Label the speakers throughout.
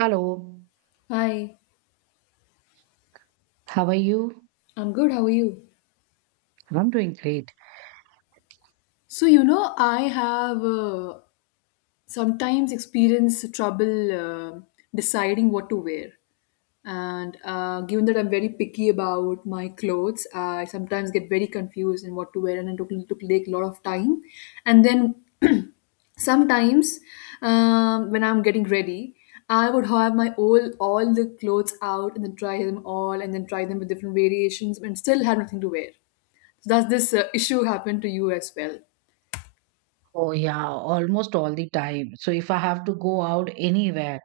Speaker 1: Hello,
Speaker 2: Hi,
Speaker 1: how are you?
Speaker 2: I'm good. How are you?
Speaker 1: I'm doing great.
Speaker 2: So I have sometimes experienced trouble deciding what to wear. And given that I'm very picky about my clothes, I sometimes get very confused in what to wear, and it took, took take a lot of time. And then sometimes when I'm getting ready I would have my all the clothes out and then try them all and then try them with different variations and still have nothing to wear. So does this issue happen to you as well?
Speaker 1: Oh, yeah, almost all the time. So, if I have to go out anywhere,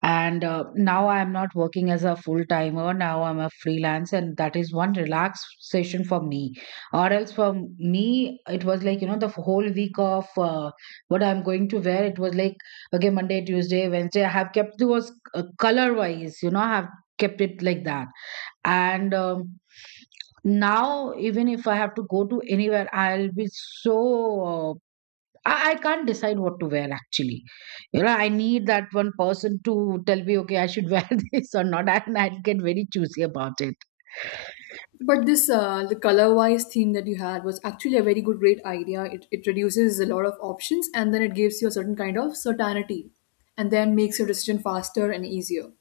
Speaker 1: and now I'm not working as a full timer, now I'm a freelance, and that is one relaxation for me. Or else, for me, it was like, the whole week of what I'm going to wear, it was like, okay, Monday, Tuesday, Wednesday, I have kept those color wise, I have kept it like that. And Now even if I have to go to anywhere I'll be so uh, I can't decide what to wear actually. I need that one person to tell me, okay, I should wear this or not, and I will get very choosy about it.
Speaker 2: But this the color wise theme that you had was actually a great idea. It reduces a lot of options and then it gives you a certain kind of certainty, and then makes your decision faster and easier.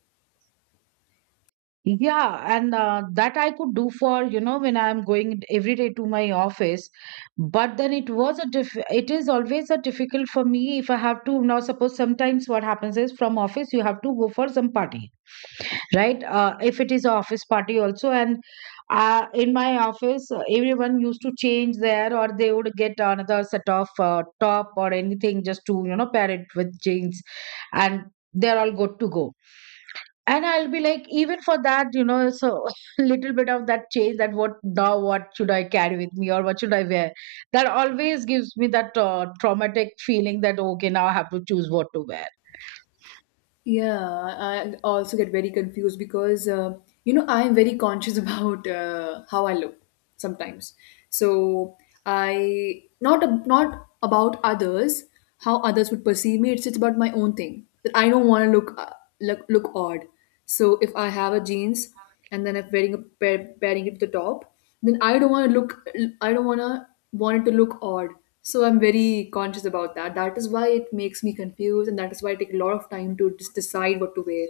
Speaker 1: Yeah, and that I could do for, when I'm going every day to my office. But then it was it is always a difficult for me if I have to, now suppose, sometimes what happens is from office you have to go for some party, right? If it is a office party also, and in my office, everyone used to change there, or they would get another set of top or anything just to, pair it with jeans and they're all good to go. And I'll be like, even for that, so little bit of that change, that what now what should I carry with me or what should I wear, that always gives me that traumatic feeling that okay, now I have to choose what to wear.
Speaker 2: Yeah, I also get very confused because you know, I am very conscious about how I look sometimes. So I not about others, how others would perceive me. It's about my own thing that I don't want to look look odd. So if I have a jeans and then I'm wearing a pairing it with the top, then I don't want to look. I don't want to want it to look odd. So I'm very conscious about that. That is why it makes me confused, and that is why I take a lot of time to just decide what to wear.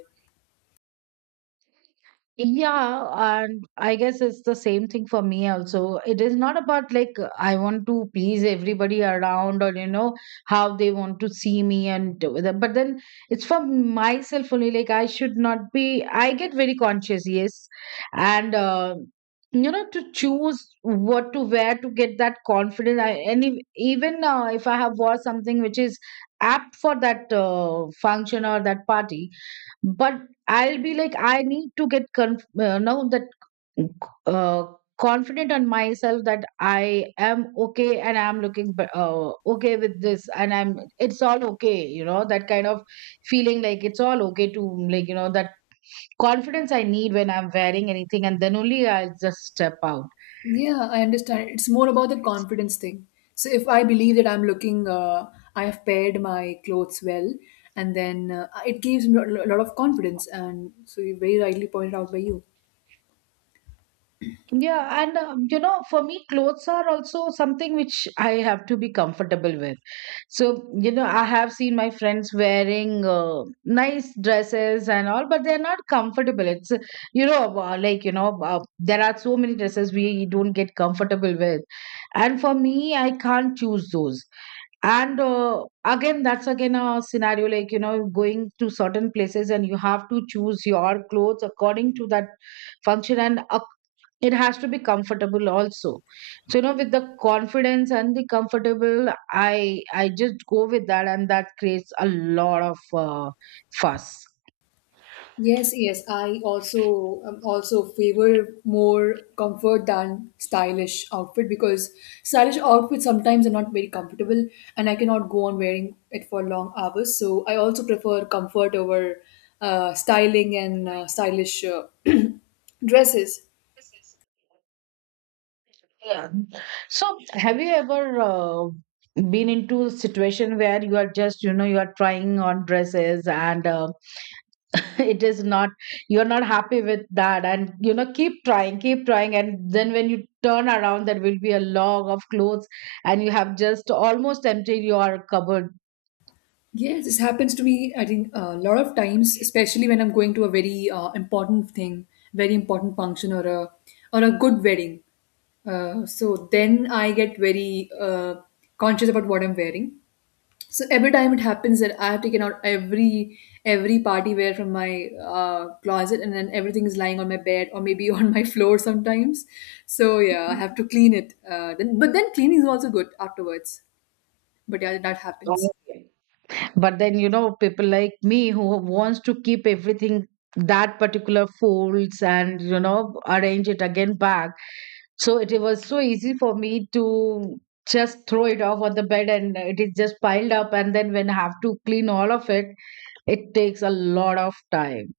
Speaker 1: Yeah, and I guess it's the same thing for me also. It is not about like I want to please everybody around, or how they want to see me and but then it's for myself only. Like I should not be. I get very conscious, yes, and to choose what to wear to get that confidence. I, and if, even if I have wore something which is apt for that function or that party, but I'll be like I need to know that uh, confident on myself, that I am okay and I'm okay with this and I'm, it's all okay, that kind of feeling, like it's all okay to, that confidence I need when I'm wearing anything, and then only I'll just step out.
Speaker 2: Yeah, I understand. It's more about the confidence thing. So if I believe that I'm looking, I have paired my clothes well, and then it gives me a lot of confidence. And so you very rightly pointed out by you.
Speaker 1: Yeah, and for me, clothes are also something which I have to be comfortable with. So, I have seen my friends wearing nice dresses and all, but they're not comfortable. It's, you know, like, you know, There are so many dresses we don't get comfortable with. And for me, I can't choose those. And again, that's again a scenario, like, going to certain places and you have to choose your clothes according to that function, and it has to be comfortable also. So, with the confidence and the comfortable, I just go with that, and that creates a lot of fuss.
Speaker 2: Yes, yes. I also also favor more comfort than stylish outfit because stylish outfits sometimes are not very comfortable and I cannot go on wearing it for long hours. So I also prefer comfort over styling and stylish dresses.
Speaker 1: Yeah. So have you ever been into a situation where you are just, you are trying on dresses, and it is not, you're not happy with that, and keep trying, keep trying, and then when you turn around there will be a log of clothes, and you have just almost emptied your cupboard?
Speaker 2: Yes, this happens to me, I think, a lot of times, especially when I'm going to a very important thing, very important function or a good wedding. So then I get very conscious about what I'm wearing. So every time it happens that I have taken out every party wear from my closet, and then everything is lying on my bed or maybe on my floor sometimes. So yeah, I have to clean it. Then, but then cleaning is also good afterwards. But yeah, that happens.
Speaker 1: But then, people like me who wants to keep everything, that particular folds and arrange it again back, so it, was so easy for me to just throw it off on the bed, and it is just piled up, and then when I have to clean all of it, it takes a lot of time.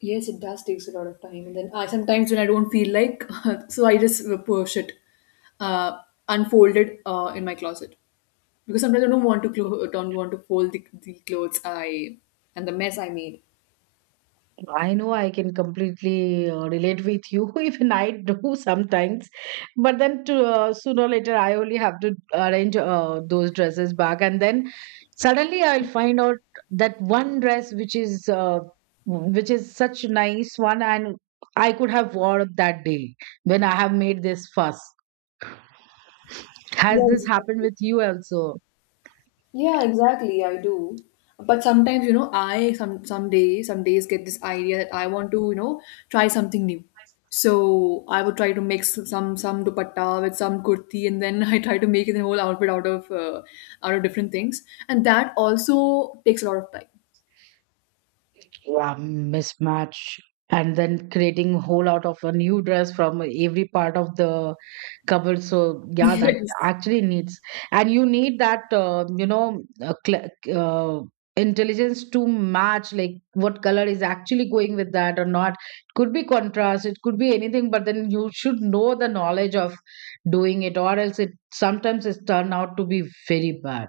Speaker 2: Yes, it does takes a lot of time, and then I sometimes when I don't feel like, so I just push it, uh, unfold it in my closet because sometimes I don't want to don't want to fold the clothes I and the mess I made.
Speaker 1: I know, I can completely relate with you, even I do sometimes. But then, sooner or later, I only have to arrange those dresses back. And then suddenly I'll find out that one dress which is such a nice one, and I could have wore that day when I have made this fuss. Has
Speaker 2: Yes.
Speaker 1: this happened with you also?
Speaker 2: Yeah, exactly. I do. But sometimes, you know, I some days get this idea that I want to, you know, try something new. So I would try to mix some dupatta with some kurti, and then I try to make the whole outfit out of different things, and that also takes a lot of time.
Speaker 1: Yeah, mismatch, and then creating whole out of a new dress from every part of the cupboard. So yeah, that
Speaker 2: Yes.
Speaker 1: actually needs, and you need that uh, intelligence to match, like what color is actually going with that or not. It could be contrast, it could be anything, but then you should know the knowledge of doing it, or else it sometimes it's turned out to be very bad.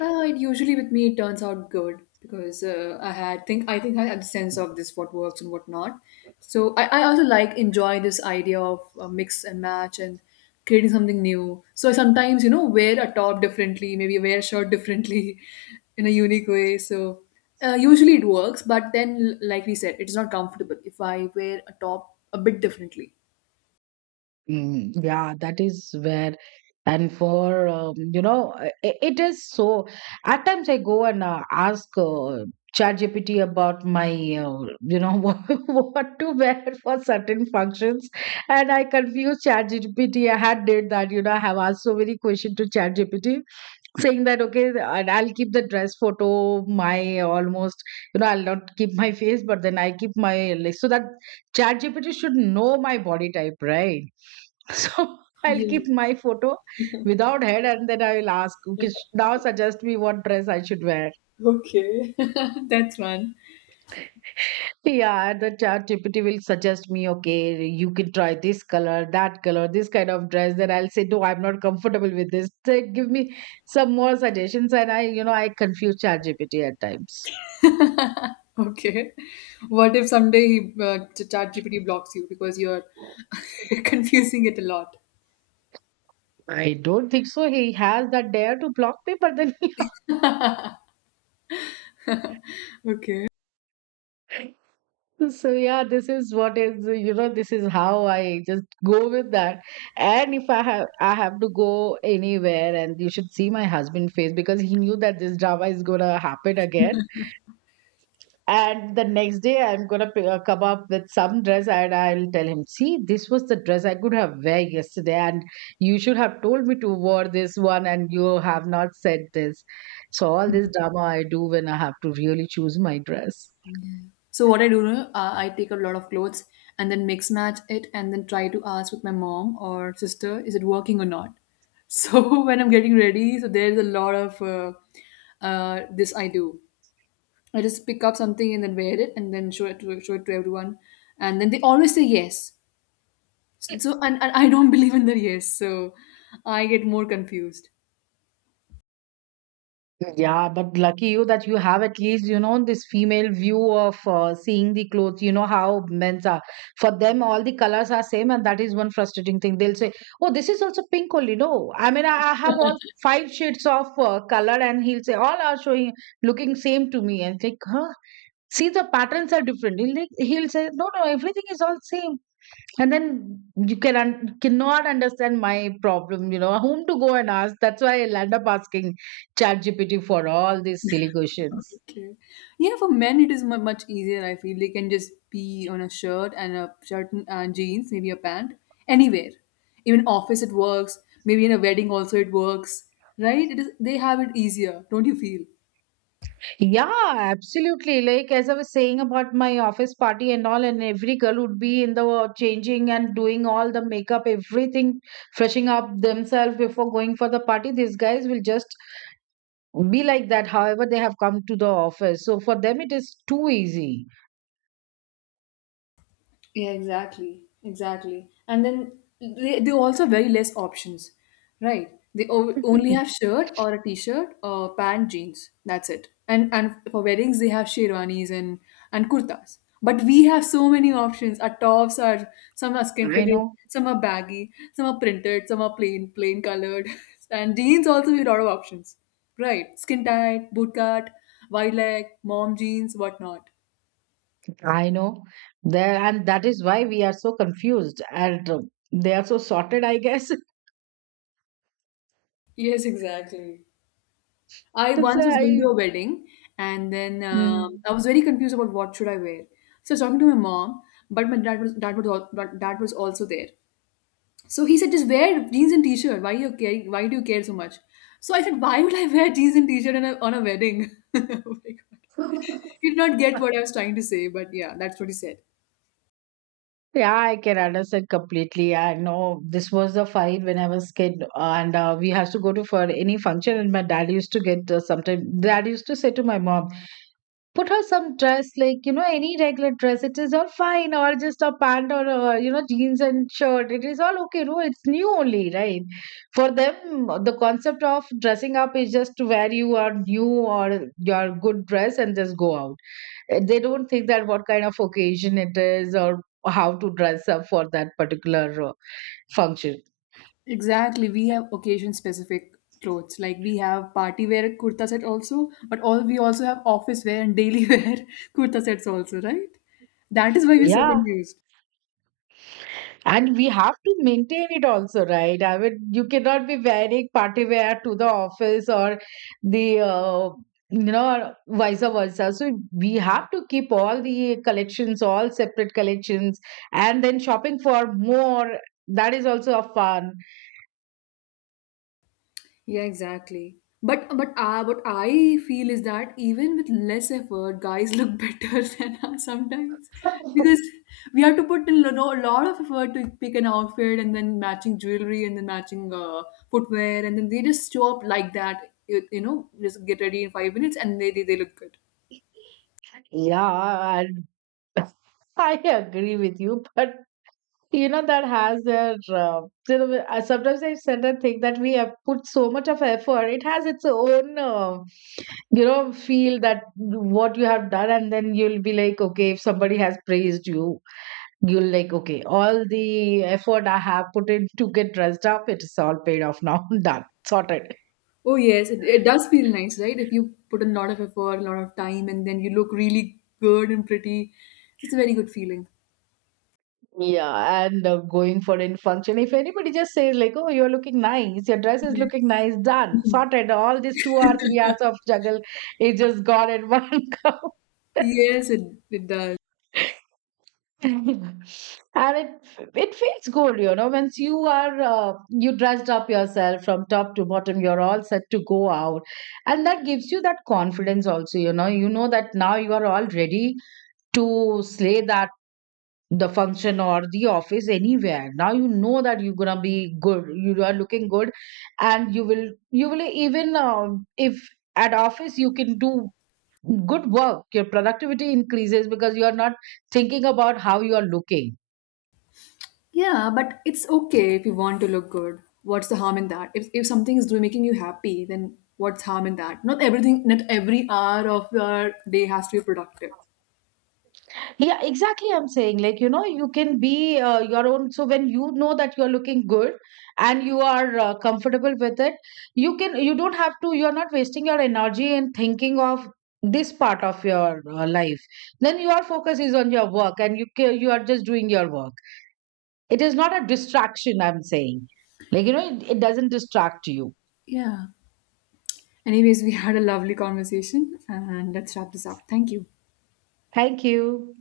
Speaker 2: Well, it usually with me it turns out good because I think I had the sense of this what works and what not. So I also like enjoy this idea of mix and match and creating something new. So I sometimes you know wear a top differently, maybe wear a shirt differently in a unique way. So usually it works, but then like we said, it's not comfortable if I wear a top a bit differently.
Speaker 1: Mm, yeah, that is where, and for it is so. At times, I go and ask ChatGPT about you know, what, what to wear for certain functions, and I confuse ChatGPT. I had did that, you know. I have asked so many questions to ChatGPT, saying that okay, and I'll keep the dress photo my almost, I'll not keep my face, but then I keep my legs, so that chat gpt should know my body type, right? So I'll
Speaker 2: Yes.
Speaker 1: keep my photo without head, and then I will ask, okay, now suggest me what dress I should wear.
Speaker 2: Okay. That's one.
Speaker 1: Yeah, the chat GPT will suggest me, okay, you can try this color, that color, this kind of dress. Then I'll say, no, I'm not comfortable with this. They give me some more suggestions, and I, I confuse chat GPT at times.
Speaker 2: Okay. What if someday he ChatGPT blocks you because you're confusing it a lot?
Speaker 1: I don't think so. He has that dare to block me, but then,
Speaker 2: Okay.
Speaker 1: so yeah, this is what is, this is how I just go with that. And if I have, I have to go anywhere, and you should see my husband face, because he knew that this drama is gonna happen again. And the next day, I'm gonna come up with some dress, and I'll tell him, "See, this was the dress I could have wear yesterday, and you should have told me to wear this one, and you have not said this." So all this drama I do when I have to really choose my dress.
Speaker 2: So what I do, I take a lot of clothes and then mix match it and then try to ask with my mom or sister, is it working or not? So when I'm getting ready, so there's a lot of this I do. I just pick up something and then wear it and then show it to everyone, and then they always say yes. So and I don't believe in the yes, so I get more confused.
Speaker 1: Yeah, but lucky you that you have at least, this female view of seeing the clothes. You know how men's are. For them, all the colors are same, and that is one frustrating thing. They'll say, "Oh, this is also pink only." No, I mean, I have all five shades of color, and he'll say all are showing looking same to me, and think, "Huh? See, the patterns are different." He'll say, "No, no, everything is all same." And then you cannot understand my problem. You know whom to go and ask? That's why I'll end up asking ChatGPT for all these silly questions.
Speaker 2: Okay. Yeah, for men it is mu much easier. I feel they can just be on a shirt and jeans, maybe a pant, anywhere. Even office it works. Maybe in a wedding also it works, right? It is they have it easier, don't you feel?
Speaker 1: Yeah, absolutely, like as I was saying about my office party and all, and every girl would be in the changing and doing all the makeup, everything, freshing up themselves before going for the party. These guys will just be like that, however they have come to the office. So for them it is too easy.
Speaker 2: Yeah, exactly, exactly. And then they also very less options, right? They only
Speaker 1: I
Speaker 2: have shirt or a t-shirt or pant jeans. That's it. And for weddings they have sherwanis and kurtas. But we have so many options. Our tops are some are skin fitted,
Speaker 1: know.
Speaker 2: some are baggy, some are printed, some are plain colored. And jeans also we have a lot of options, right? Skin tight, bootcut, wide leg, mom jeans, whatnot.
Speaker 1: I know, there, and that is why we are so confused, and they are so sorted, I guess.
Speaker 2: Yes, exactly. I
Speaker 1: So
Speaker 2: once was going to
Speaker 1: I,
Speaker 2: a wedding, and then
Speaker 1: mm,
Speaker 2: I was very confused about what should I wear. So I was talking to my mom, but my but dad was also there. So he said, "Just wear jeans and t-shirt. Why you care? Why do you care so much?" So I said, "Why would I wear jeans and t-shirt on a wedding?" Oh my god! He did not get what I was trying to say, but yeah, that's what he said.
Speaker 1: yeah, I can understand completely. I know this was a fight when I was kid, and we has to go to for any function, and my dad used to get sometimes. Dad used to say to my mom, put her some dress, like any regular dress it is all fine, or just a pant, or jeans and shirt it is all okay, no, it's new only, right? For them the concept of dressing up is just to wear you are new, or your good dress, and just go out. They don't think that what kind of occasion it is, or how to dress up for that particular function.
Speaker 2: Exactly. We have occasion specific clothes. Like we have party wear kurta set also, but all we also have office wear and daily wear kurta sets also, right? That is why we're so
Speaker 1: Yeah.
Speaker 2: confused.
Speaker 1: And we have to maintain it also, right? I mean, you cannot be wearing party wear to the office or the, vice versa. So we have to keep all the collections, all separate collections, and then shopping for more. That is also a fun.
Speaker 2: Yeah, exactly. But what I feel is that even with less effort, guys look better than us sometimes because we have to put in a lot of effort to pick an outfit and then matching jewelry and then matching footwear and then they just show up like that. You know, just get ready in 5 minutes and they look good.
Speaker 1: Yeah, and I agree with you, but that has their. I- sometimes I sit and think that we have put so much of effort. It has its own. Feel that what you have done, and then you'll be like, okay, if somebody has praised you, you'll like, okay, all the effort I have put in to get dressed up, it's all paid off now. Done, sorted.
Speaker 2: Oh yes, it does feel nice, right? If you put in a lot of effort, a lot of time, and then you look really good and pretty, it's a very good feeling.
Speaker 1: Yeah, and going for in function, if anybody just says like, oh, you're looking nice, your dress is looking nice,
Speaker 2: Yeah.
Speaker 1: done, sorted, all these two or three hours of juggle is just gone in one go.
Speaker 2: Yes, it does.
Speaker 1: And it feels good, you know, once you are you dressed up yourself from top to bottom, you're all set to go out, and that gives you that confidence also. You know, you know that now you are all ready to slay that, the function or the office, anywhere. Now you know that you're gonna be good, you are looking good, and you will, you will even if at office you can do good work, your productivity increases because you are not thinking about how you are looking.
Speaker 2: Yeah, but it's okay if you want to look good. What's the harm in that? If something is doing making you happy, then what's harm in that? Not everything, not every hour of your day has to be productive.
Speaker 1: Yeah, exactly, I'm saying, like, you know, you can be your own, so when you know that you're looking good, and you are comfortable with it, you can, you don't have to, you're not wasting your energy in thinking of this part of your life. Then your focus is on your work, and you are just doing your work. It is not a distraction, I'm saying, like, you know, it doesn't distract you.
Speaker 2: Yeah. Anyways, we had a lovely conversation and let's wrap this up. Thank you.
Speaker 1: Thank you.